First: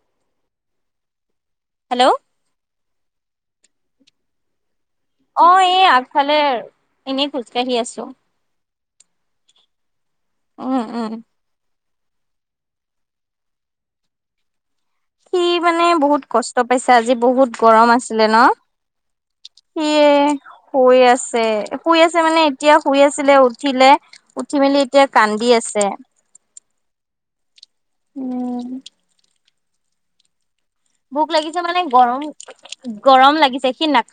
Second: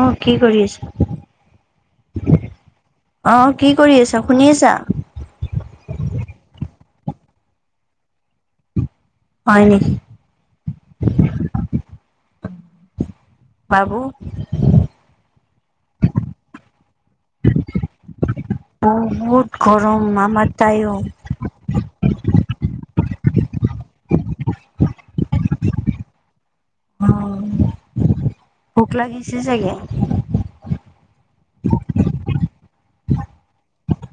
অ কি কৰি আছা? হেল্ল'! অ কি কৰি আছ শুনি আছা? অ এই আগফালে এনেই খোজকাঢ়ি আছোঁ। হয় নেকি? উম উম। বাবু সি মানে বহুত কষ্ট পাইছে আজি বহুত গৰম আছিলে ন। বহুত গ সি শুই আছে, শুই আছে মানে এতিয়া শুই আছিলে উঠিলে। উঠি মেলি এতিয়া কান্দি আছে। অ। উম! সি চাগে। ভোক লাগিছে মানে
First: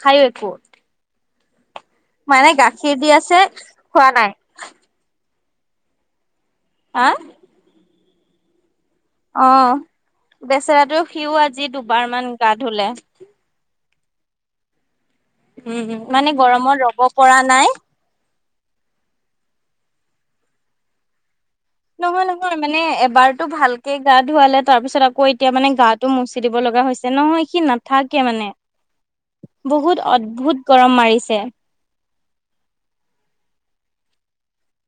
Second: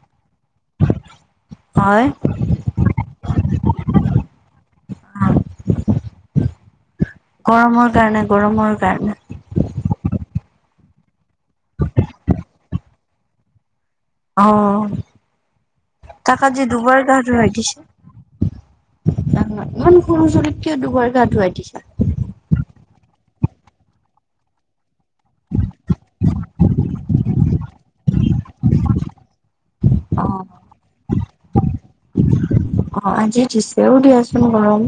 হাইৱে কট। হয় মানে গাখীৰ দি আছে খোৱা নাই। অ। গৰমৰ কাৰণে গৰমৰ কাৰণে অ, বেচেৰাটো সিও আজি দুবাৰ মান গা ধুলে। অ। উম উম মানে তাক আজি গৰমত দুবাৰ ৰ'ব গা পৰা ধুয়াই নাই দিছে । সৰু ছোৱালীক কিয় দুবাৰ গা ধুৱায়। নহয় নহয় মানে এবাৰ টো ভালকে গা ধুৱালে তাৰ পিছত আকৌ এতিয়া মানে গাটো মচি দিব লগা হৈছে নহয় সি নাথাকে মানে [inaudible] বহুত অ অদ্ভুত গৰম মাৰিছে অ আজি দিছে দিয়া চোন গৰম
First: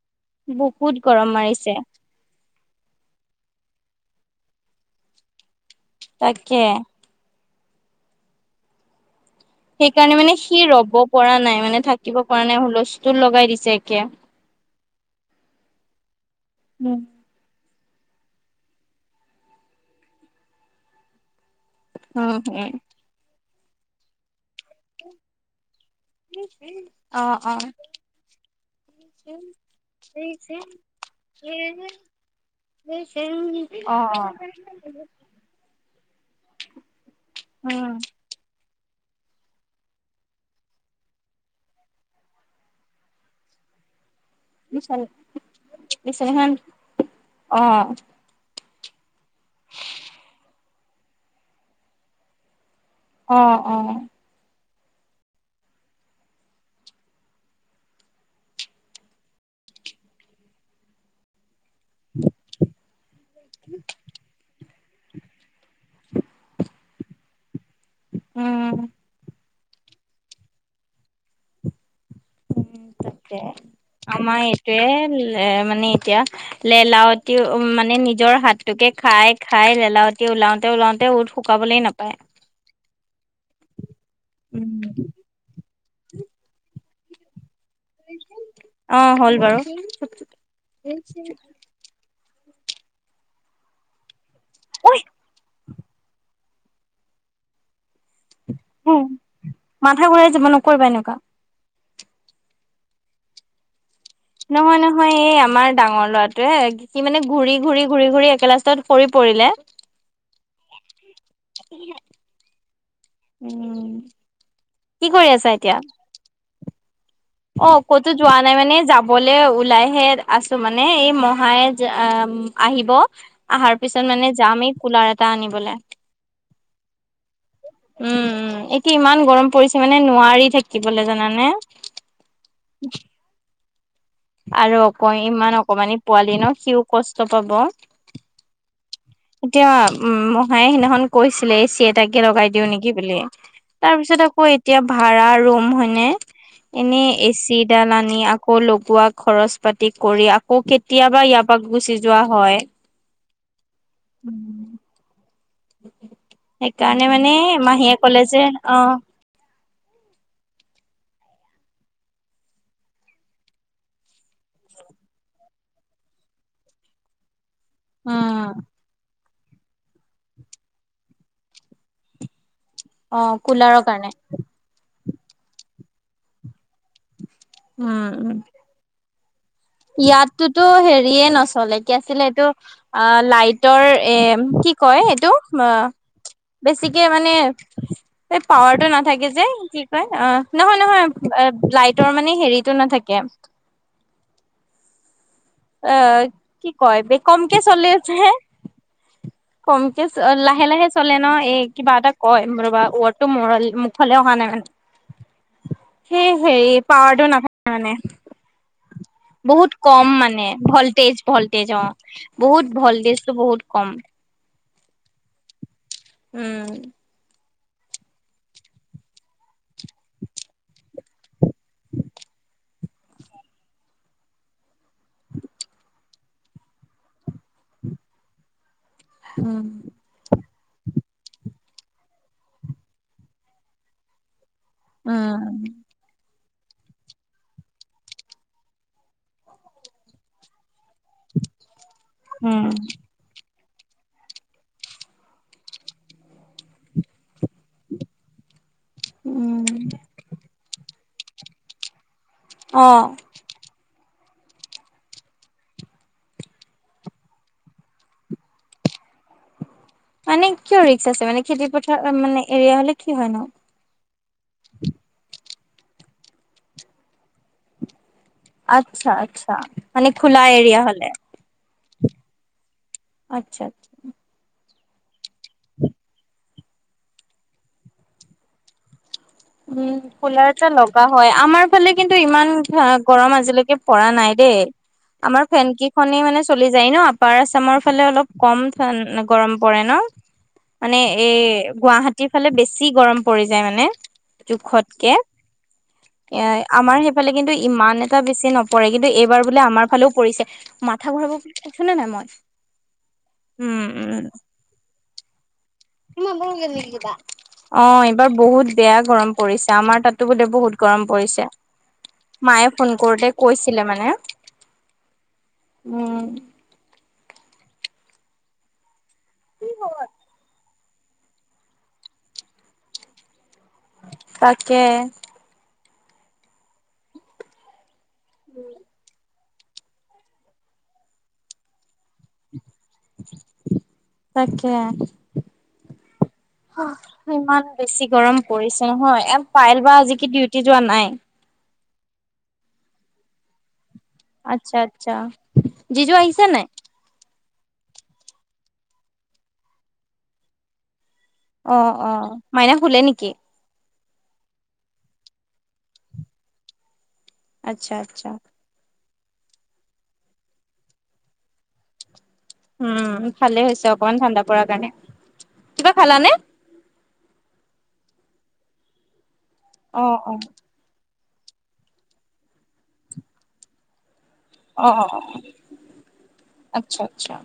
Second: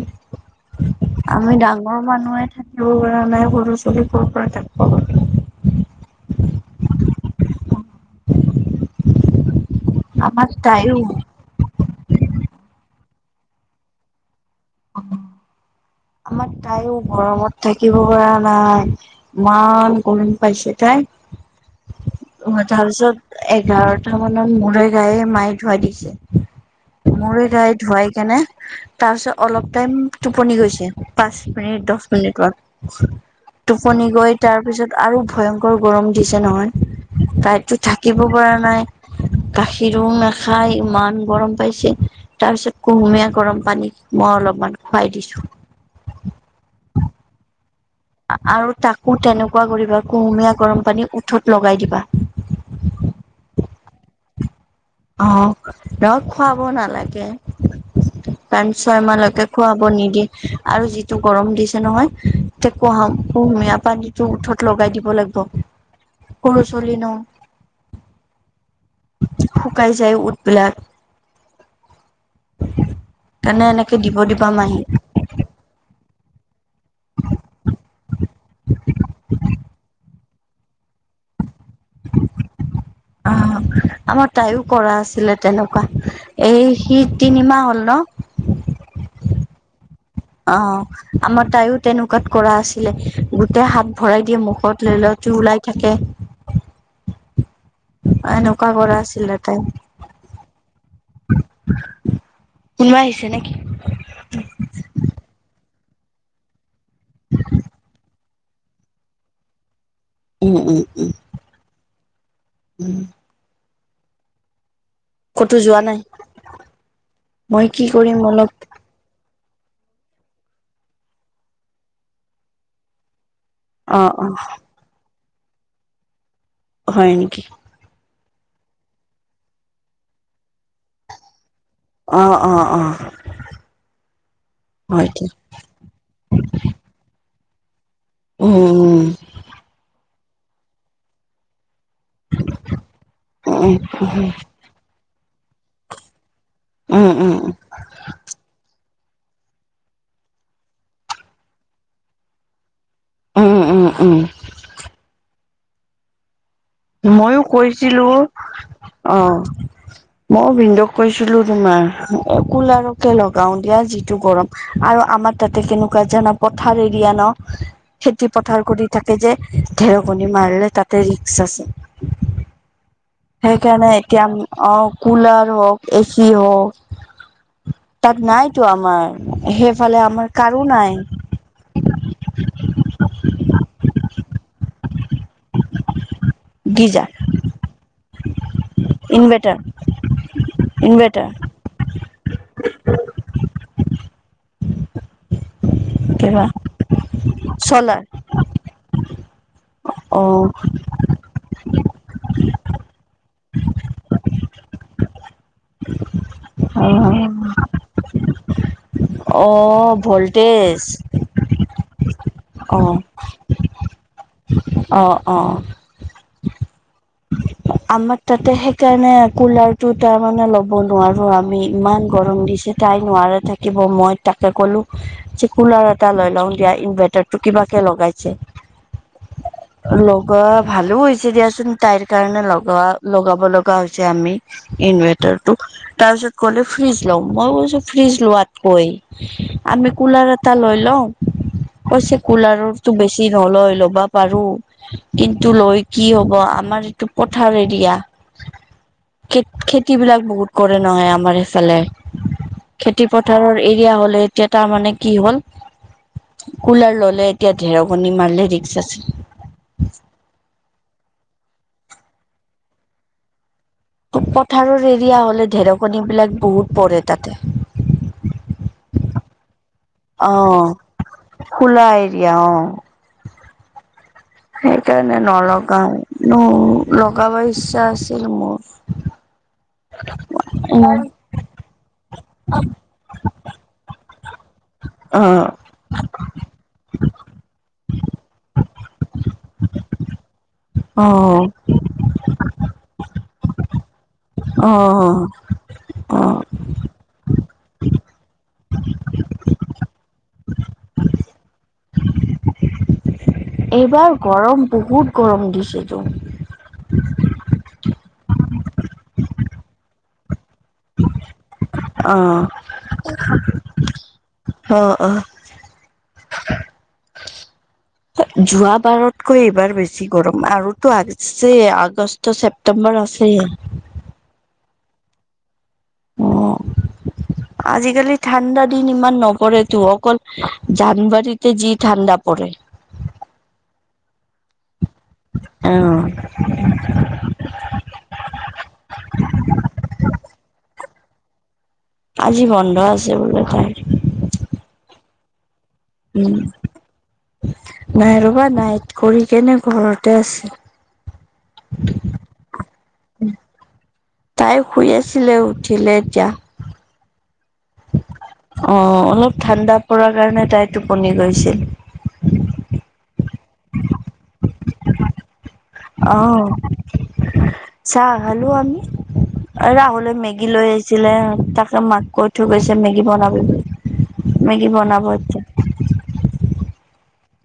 বহুত গৰম আমি মাৰিছে ডাঙৰ মানুহে থাকিব পৰা নাই সৰু [unintelligible] তাকে। সেইকাৰণে মানে আমাৰ সি ৰব তাইও পৰা নাই মানে থাকিব পৰা নাই হুলচটো লগাই দিছে একে। আমাৰ তাইও উম গৰমত থাকিব পৰা নাই ইমান গৰম পাইছে তাই? অ হম তাৰপিছত এঘাৰটা মানত মোৰে গায়ে মায়ে ধুৱাই দিয়ে। অ মোৰে অ অ' অ' গাই ধোৱাই কেনে তাৰপিছত অলপ টাইম টোপনি গৈছে, পাঁচ মিনিট দশমিনিটত টোপনি গৈ তাৰ পিছত আৰু ভয়ংকৰ গৰম দিছে নহয়, তাইতো উম থাকিব পৰা নাই। [unintelligible] গাখীৰো নাখাই ইমান গৰম পাইছে তাৰপিছত পিছত কুহুমীয়া গৰম পানী। মই অলপমান বিচনা খুৱাই দিছো। বিচনাখন অ আৰু তাকো তেনেকুৱা কৰিবা কুহুমীয়া গৰম পানী উঠত লগাই দিবা। অ অ। আহ ডৰৱ খুৱাব নালাগে। পাছ -ছয় মাহলৈকে খোৱাব নিদিয়ে আৰু যিটো গৰম দিছ [unintelligible] লগাই দিব লাগিব সৰু ছোৱালী ন । উম। শুকাই যায় উথবিলাক উ তাকে আমাৰ দিবা মাহী এইটয়ে এ মানে এতিয়া লেলাৱতি উ মানে নিজৰ হাতটোকে খাই খাই লেলাৱতি ওলাওতে ওলাওতে উথ শুকাবলে নাপায় অ আমাৰ তাইও কৰা আছিলে তেনেকুৱা এই সি তিনিমাহ হ'ল ন অ হ'ল বাৰু অ আমাৰ তাইও তেনেকুৱাত কৰা আছিলে গোটেই হাত ভৰাই মুখত ঐ লেলাউতি ওলাই থাকে আৰু এনকা কৰা আছিলে তাই মাথা ঘূৰাই যাব নকৰিবা এনেকুৱা কোনোবা আহিছে নেকি নহয় নহয় এই আমাৰ ডাঙৰ লৰাটোৱে সি মানে ঘূৰি ঘূৰি ঘূৰি ঘূৰি একেলাষ্টত সৰি পৰিলে উম উম উম উম, উম কি কৰি ক'তো আছা যোৱা এতিয়া নাই? মই অ কি ক'তো কৰিম যোৱা অলপ নাই মানে যাবলৈ ওলাইহে আছো মানে এই মহাই আহিব অহাৰ পিছত অ', মানে অ', যাম এই কুলাৰ এটা আনিবলে হয় নেকি উম উম এতিয়া ইমান গৰম পৰিছে মানে নোৱাৰি থাকিবলৈ জানানে আহ অ অ আৰু অক হয় দিয়া। ইমান অকমানি পোৱালি ন সিও কষ্ট পাব উম উম এতিয়া উম মহায়ে সিদিনাখন কৈছিলে চিয় তাকে লগাই দিও নেকি ব উম, তাৰ পিছত আকৌ এতিয়া ভাড়া ৰুম হয়নে উম, এনেই উম, এচিডাল আনি আকৌ লগোৱা খৰচ পাতি কৰি আকৌ কেতিয়াবা ইয়াৰ পৰা গুচি যোৱা হয় উম উম উম [inaudible] মানে ময়ো মাহীয়ে কৈছিলো কলে যে অ মই ভিনধৌ কৈছিলো তোমাৰ কুলাৰকে লগাও দিয়া যিটো গৰম আৰু আমাৰ তাতে কেনেকুৱা জানা পথাৰ এৰিয়া ন খেতি উম পথাৰ কৰি থাকে যে ঢেৰকনি মাৰিলে তাতে ৰিক্স আছে অ কুলাৰৰ সেইকাৰণে কাৰণে এতিয়া অ কুলাৰ হওক এ চি হওক উম তাত উম নাইতো আমাৰ সেইফালে আমাৰ কাৰো ইয়াততোতো নাই হেৰিয়ে নচলে কি আছিল এইটো অ লাইটৰ এ কি কয় এইটো ম বেছিকে গিজাৰ মানে পাৱাৰটো নাথাকে যে ইনভাৰ্টাৰ কি কয় অ নহয় নহয় ইনভাৰ্টাৰ এ লাইটৰ মানে হেৰিতটো নাথাকে আহ কিবা কি কয় ব কমকে চলে চ'লাৰ আছে কমকে অ লাহে লাহে চলে ন এই কিবা এটা কয় ৰবা ৱৰ্ড টো মৰল মুখলে অহা নাই মানে সেই সেই পাৱাৰটো নাথাকে মানে অ বহুত কম মানে ভল্টেজ ভল্টেজ অ বহুত ভাল্টেজতো বহুত কম অঁ অঁ উম আমাৰ তাতে সেইকাৰণে কুলাৰ টো তাৰমানানে ল'ব নোৱাৰো আমি ইমান গৰম দিছো যে তাই নোৱাৰে থাকিব মই তাকে ক'লো যে কুলাৰ এটা লৈ লওঁ দিয়া ইনভাৰ্টাৰ টো কিবা কে লগাইছে উম লগোৱা ভালো হৈছে দিয়াচোন তাইৰ কাৰণে লগ লৱা লগাব লগা হৈছে আমি ইনভাৰ্টাৰটো উম। তাৰপিছত কলো ফ্ৰিজ লম মই কৈছো ফ্ৰিজ লোৱাতকৈ আমি কুলাৰ এটা লৈ লওঁ কৈছে কুলাৰ তো বেছি নলয় লবা পাৰো কিন্তু লৈ কি হব আমাৰ এইটো পট পথাৰ এৰিয়া খেত উম, খেতি বিলাক বহুত কৰে নহয় আমাৰ এইফালে অ', খেতি পথাৰৰ এৰিয়া হলে এতিয়া তাৰমানানে কি হ'ল কুলাৰ ল'লে এতিয়া ঢেৰকণী মাৰলি ৰিক্স আছে মানে কিয় ৰিক্স আছে মানে খেতি পথাৰ মানে এৰিয়া হলে কি হয় নো পথাৰৰ এৰিয়া হ'লে ঢেৰেকনি বিলাক বহুত পৰে তাতে আচ্ছা আচ্ছা মানে খোলা অ', এৰিয়া হলে খোলা এৰিয়া অ আচ্ছা আচ্ছা সেইকাৰণে নলগাও লগাব ইচ্ছা আছিল মোৰ উম কুলাৰ এটা লগা হয় আমাৰ ফালে কিন্তু ইমান গৰম আজিলৈকে পৰা নাই দে দেই আমাৰ অ', ফেন কেইখনে মানে চলি যায় ন আপাৰ আসামৰ সেইফালে অলপ কম ফেন গৰম পৰে ন মানে এ অ', গুৱাহাটীৰ ফালে বেছি গৰম পৰি যায় মানে জোখতকে অ', অ'। এ আমাৰ সেইফালে কিন্তু ইমান এটা বেছি নপৰে কিন্তু এইবাৰ বোলে আমাৰ সেইফালেও পৰিছে মাথা ঘূৰাব বুলি কৈছো নে নাই মই উম এইবাৰ উম গৰম বহুত গৰম দিছে অ এইবাৰ বহুত বেয়া গৰম পৰিছে আমাৰ তাতো বোলে বহুত গৰম পৰিছে অ'। মায়ে ফোন কৰোতে কৈছিলে মানে অ', অ', উম যোৱা বাৰতকৈ এইবাৰ বেছি গৰম আৰু টো আছে আগষ্ট ছেপ্টেম্বৰ আছে। তাকে অ আজিকালি ঠাণ্ডা দিন ইমান । কৰে তো অকল জানুৱাৰীতে যি ঠাণ্ডা পৰে। তাকে অ [inaudible] ইমান বেছি গৰম পৰিছে নহয় এ পাইল বা আজি কি ডিউটি যোৱা নাই? আজি বন্ধ আছে বোলে তাই আচ্ছা আচ্ছা জিজু উম। আহিছে নাই? নাই ৰবা নাইট কৰি কেনে ঘৰতে আছে। অ অ মাইনা শুলে নিকি? তাই শুই আছিলে উঠিলে এতিয়া আচ্ছা আচ্ছা। অ অলপ ঠাণ্ডা পৰাৰ কাৰণে তাই টোপনি গৈছিল। উম ভালে হৈছে অকমান ঠাণ্ডা পৰাৰ কাৰণে। কিবা খালানে? আহ চাহ খালো আমি। অ ৰাহুলে অ মেগী লৈ আহিছিলে তাকে মাক কৈ থৈ গৈছে মেগী বনাব বুলি। মেগী অ বনাব অ অ পিছত। আচ্ছা আচ্ছা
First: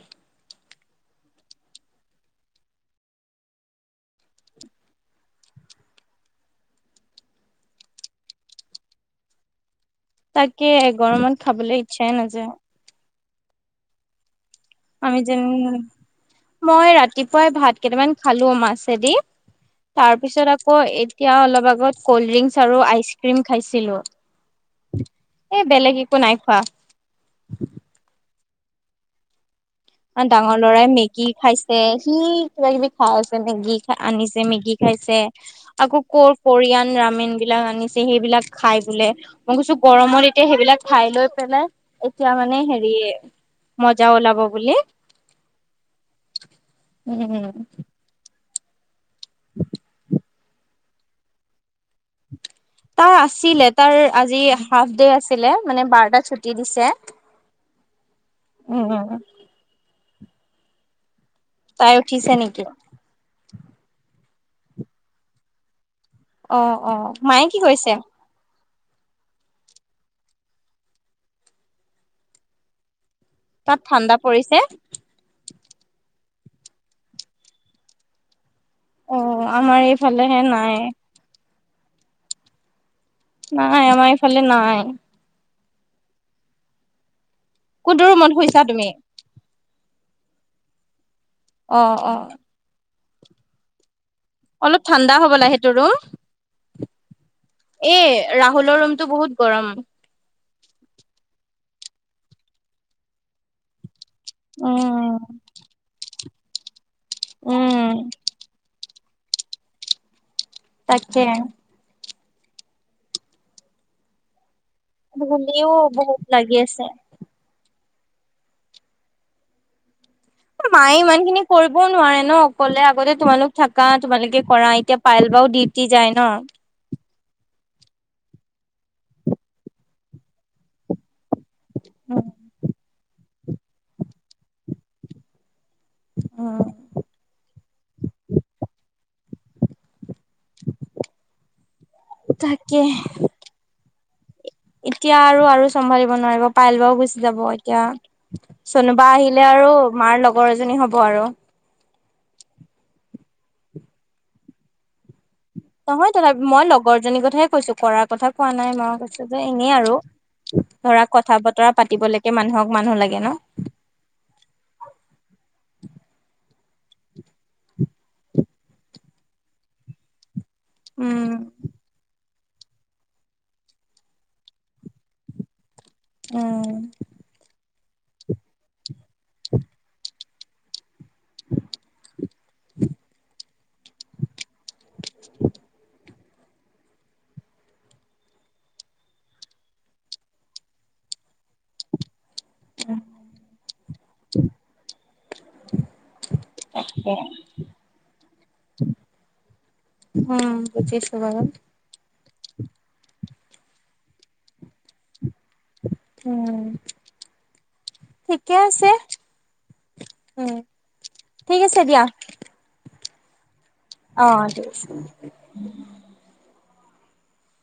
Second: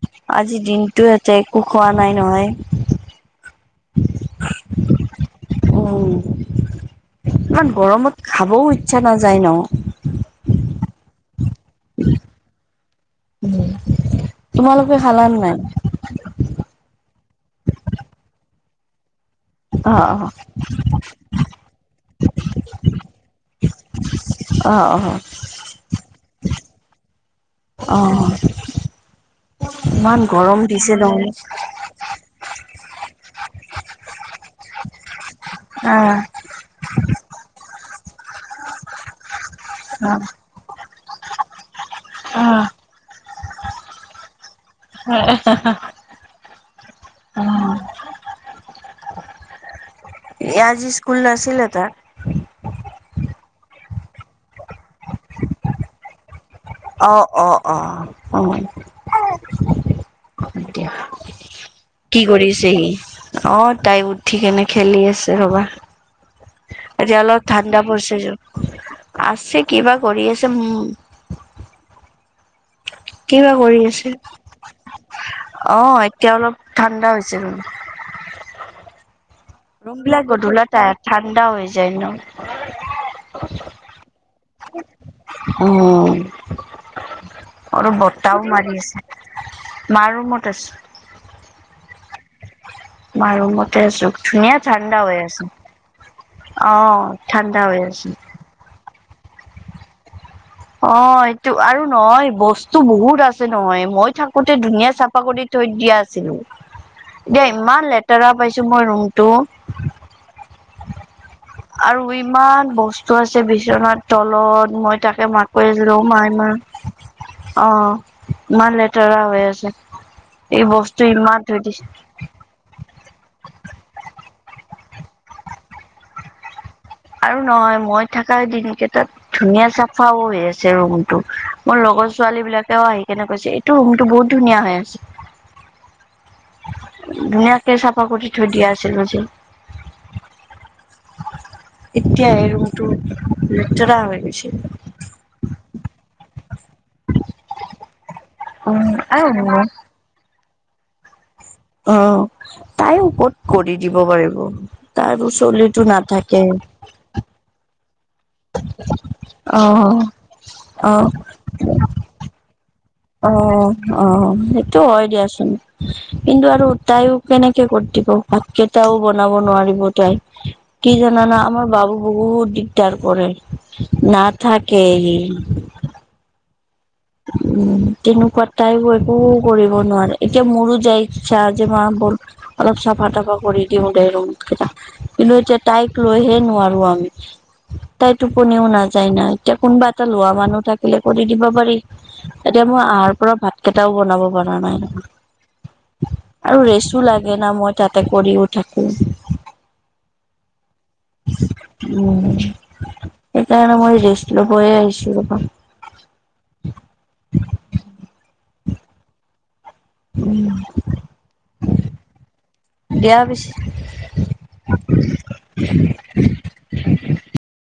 আজিৰ দিনটো এতে একো খোৱা নাই নহয়। অ ইমান গৰমত খাবও ইচ্ছা নাযায় ন। তাকে গৰমত খাবলৈ ইচ্ছাই নাযায়। উম আমি যেন মই ৰাতিপুৱাই ভাত কেইটামান খালো মাছেদি। অ তাৰ পিছত আকৌ এতিয়া অলপ আগত কল্ড ড্ৰিংকচ আৰু আইচ ক্ৰীম খাইছিলো। অ অ এ বেলেগ একো নাই খোৱা। অ অ ইমান ডাঙৰ গৰম লৰাই দিছে মেগী নহয় খাইছে সি কিবা কিবি খাই আছে মেগী আনিছে মেগী খাইছে অ আকৌ ক কৰিয়ান ৰামেন বিলাক আনিছে। সেইবিলাক খাই বোলে মই কৈছো অ গৰমত এতিয়া সেইবিলাক খাই লৈ পেলাই এতিয়া মানে হেৰি মজা ওলাব বুলি। হ উম আজি স্কুল নাছিলে তাৰ তাৰ আছিলে তাৰ আজি হাফ ডে আছিলে মানে বাৰটা। দিছে। অ অ অ উ দিয়া তাই কি উঠিছে নেকি? কৰিছেহি অ তাই উঠিকেনে খেলি আছে ৰবা। অ', অ', এতিয়া অলপ মায়ে কি ঠাণ্ডা কৰিছে? পৰিছে যে। আছে কিবা কৰি আছে উম। কিবা তাত কৰি আছে ঠাণ্ডা পৰিছে? অ এতিয়া অলপ ঠাণ্ডা হৈছে ৰ। অ', আমাৰ ৰুম বিলাক এইফালেহে নাই, গধলতে ঠাণ্ডা হৈ যায় ন। নাই আমাৰ এইফালে নাই। উম আৰু কোনটো ৰুমত বতাও শুইছা মাৰি তুমি? আছে। মাৰৰুমত আছো। অ অ মা ৰূমতে আছো। ধুনীয়া অলপ ঠাণ্ডা হৈ হ'ব আছে লা সেইটো ৰুম অ', ঠাণ্ডা হৈ এ আছে। ৰাহুলৰ ৰুম টো বহুত গৰম। অ' এইটো আৰু নহয় বস্তু বহুত আছে নহয় মই থাকোতে ধুনীয়া উম, চাফা কৰি থৈ দিয়া আছিলোঁ এতিয়া উম, ইমান লেতেৰা পাইছো মই ৰুম টো। তাকে আৰু ইমান বস্তু আছে বিচনাৰ তলত। মই তাকে মাক কৈ ধূলিও আছিলো অ মা বহুত লাগি ইমান আছে। অ'। ইমান লেতেৰা হৈ আছে। এই মায়ে বস্তু ইমান খিনি থৈ দিছে কৰিবও নোৱাৰে ন অকলে আগতে তোমালোক থাকা তোমালোকে কৰা এতিয়া পায়েল বাও দিউটি যায় ন! আৰু নহয় মই থাকা দিন কেটাত ধুনীয়া চাফাও হৈ আছে ৰুমটো। মোৰ লগৰ ছোৱালী বিলাকেও আহি কেনে কৈছে এইটো ৰুমটো বহুত ধুনীয়া হৈ আছে। উম। ধুনীয়াকে চাফা কৰি থৈ দিয়া আছিলোঁ যে। এতিয়া এই তাকে ৰুমটো লেতেৰা হৈ গৈছে। এতিয়া আৰু আৰু চম্ভালিব নোৱাৰিব পায়েল বাও গুচি যাব এতিয়া। চনোবা আহিলে আৰু মাৰ লগৰ এজনী হব আৰু অ তাই ওপৰত কৰি দিব পাৰিব তাৰ পিছত নহয় তথাপ মই লগৰজনীৰ কথাহে কৈছো কৰাৰ কথা কোৱা নাই মই কৈছো যে এনেই আৰু অ'। ধৰা অ', কথা বতৰা পাতিবলৈকে মানুহক মানুহ লাগে। ন অ' অ' অ' অ' সেইটো হয় দিয়াচোন। কিন্তু আৰু তাইও কেনেকে কৰ দিব ভাতকেটাও বনাব নোৱাৰিব তাই। কি উম জানানা আমাৰ বাবু বহুত দিগদাৰ কৰে নাথাকে সি উম [inaudible] উম তেনেকুৱা তাইও একো কৰিব নোৱাৰে এতিয়া মোৰো যায় ইচ্ছা যে মা বল অলপ চাফা তাফা কৰি দিওঁ দে ৰুমকেটা কিন্তু এতিয়া তাইক লৈহে নোৱাৰো আমি। তাই টোপনিও নাযায় না এতিয়া কোনোবা এটা লোৱা মানুহ থাকিলে কৰি দিবা পাৰি। এতিয়া মই আহাৰ পৰা ভাত কেইটাও বনাব পৰা নাই । আৰু ৰেচো লাগে না মই তাতে কৰিও থাকোঁ। উম বুজিছো বাৰু । উম সেইকাৰণে মই ৰেষ্ট লবয়ে আহিছো ৰবা। উম, ঠিকে আছে। উম। ঠিক আছে দিয়া। দিয়া পিছে। অ'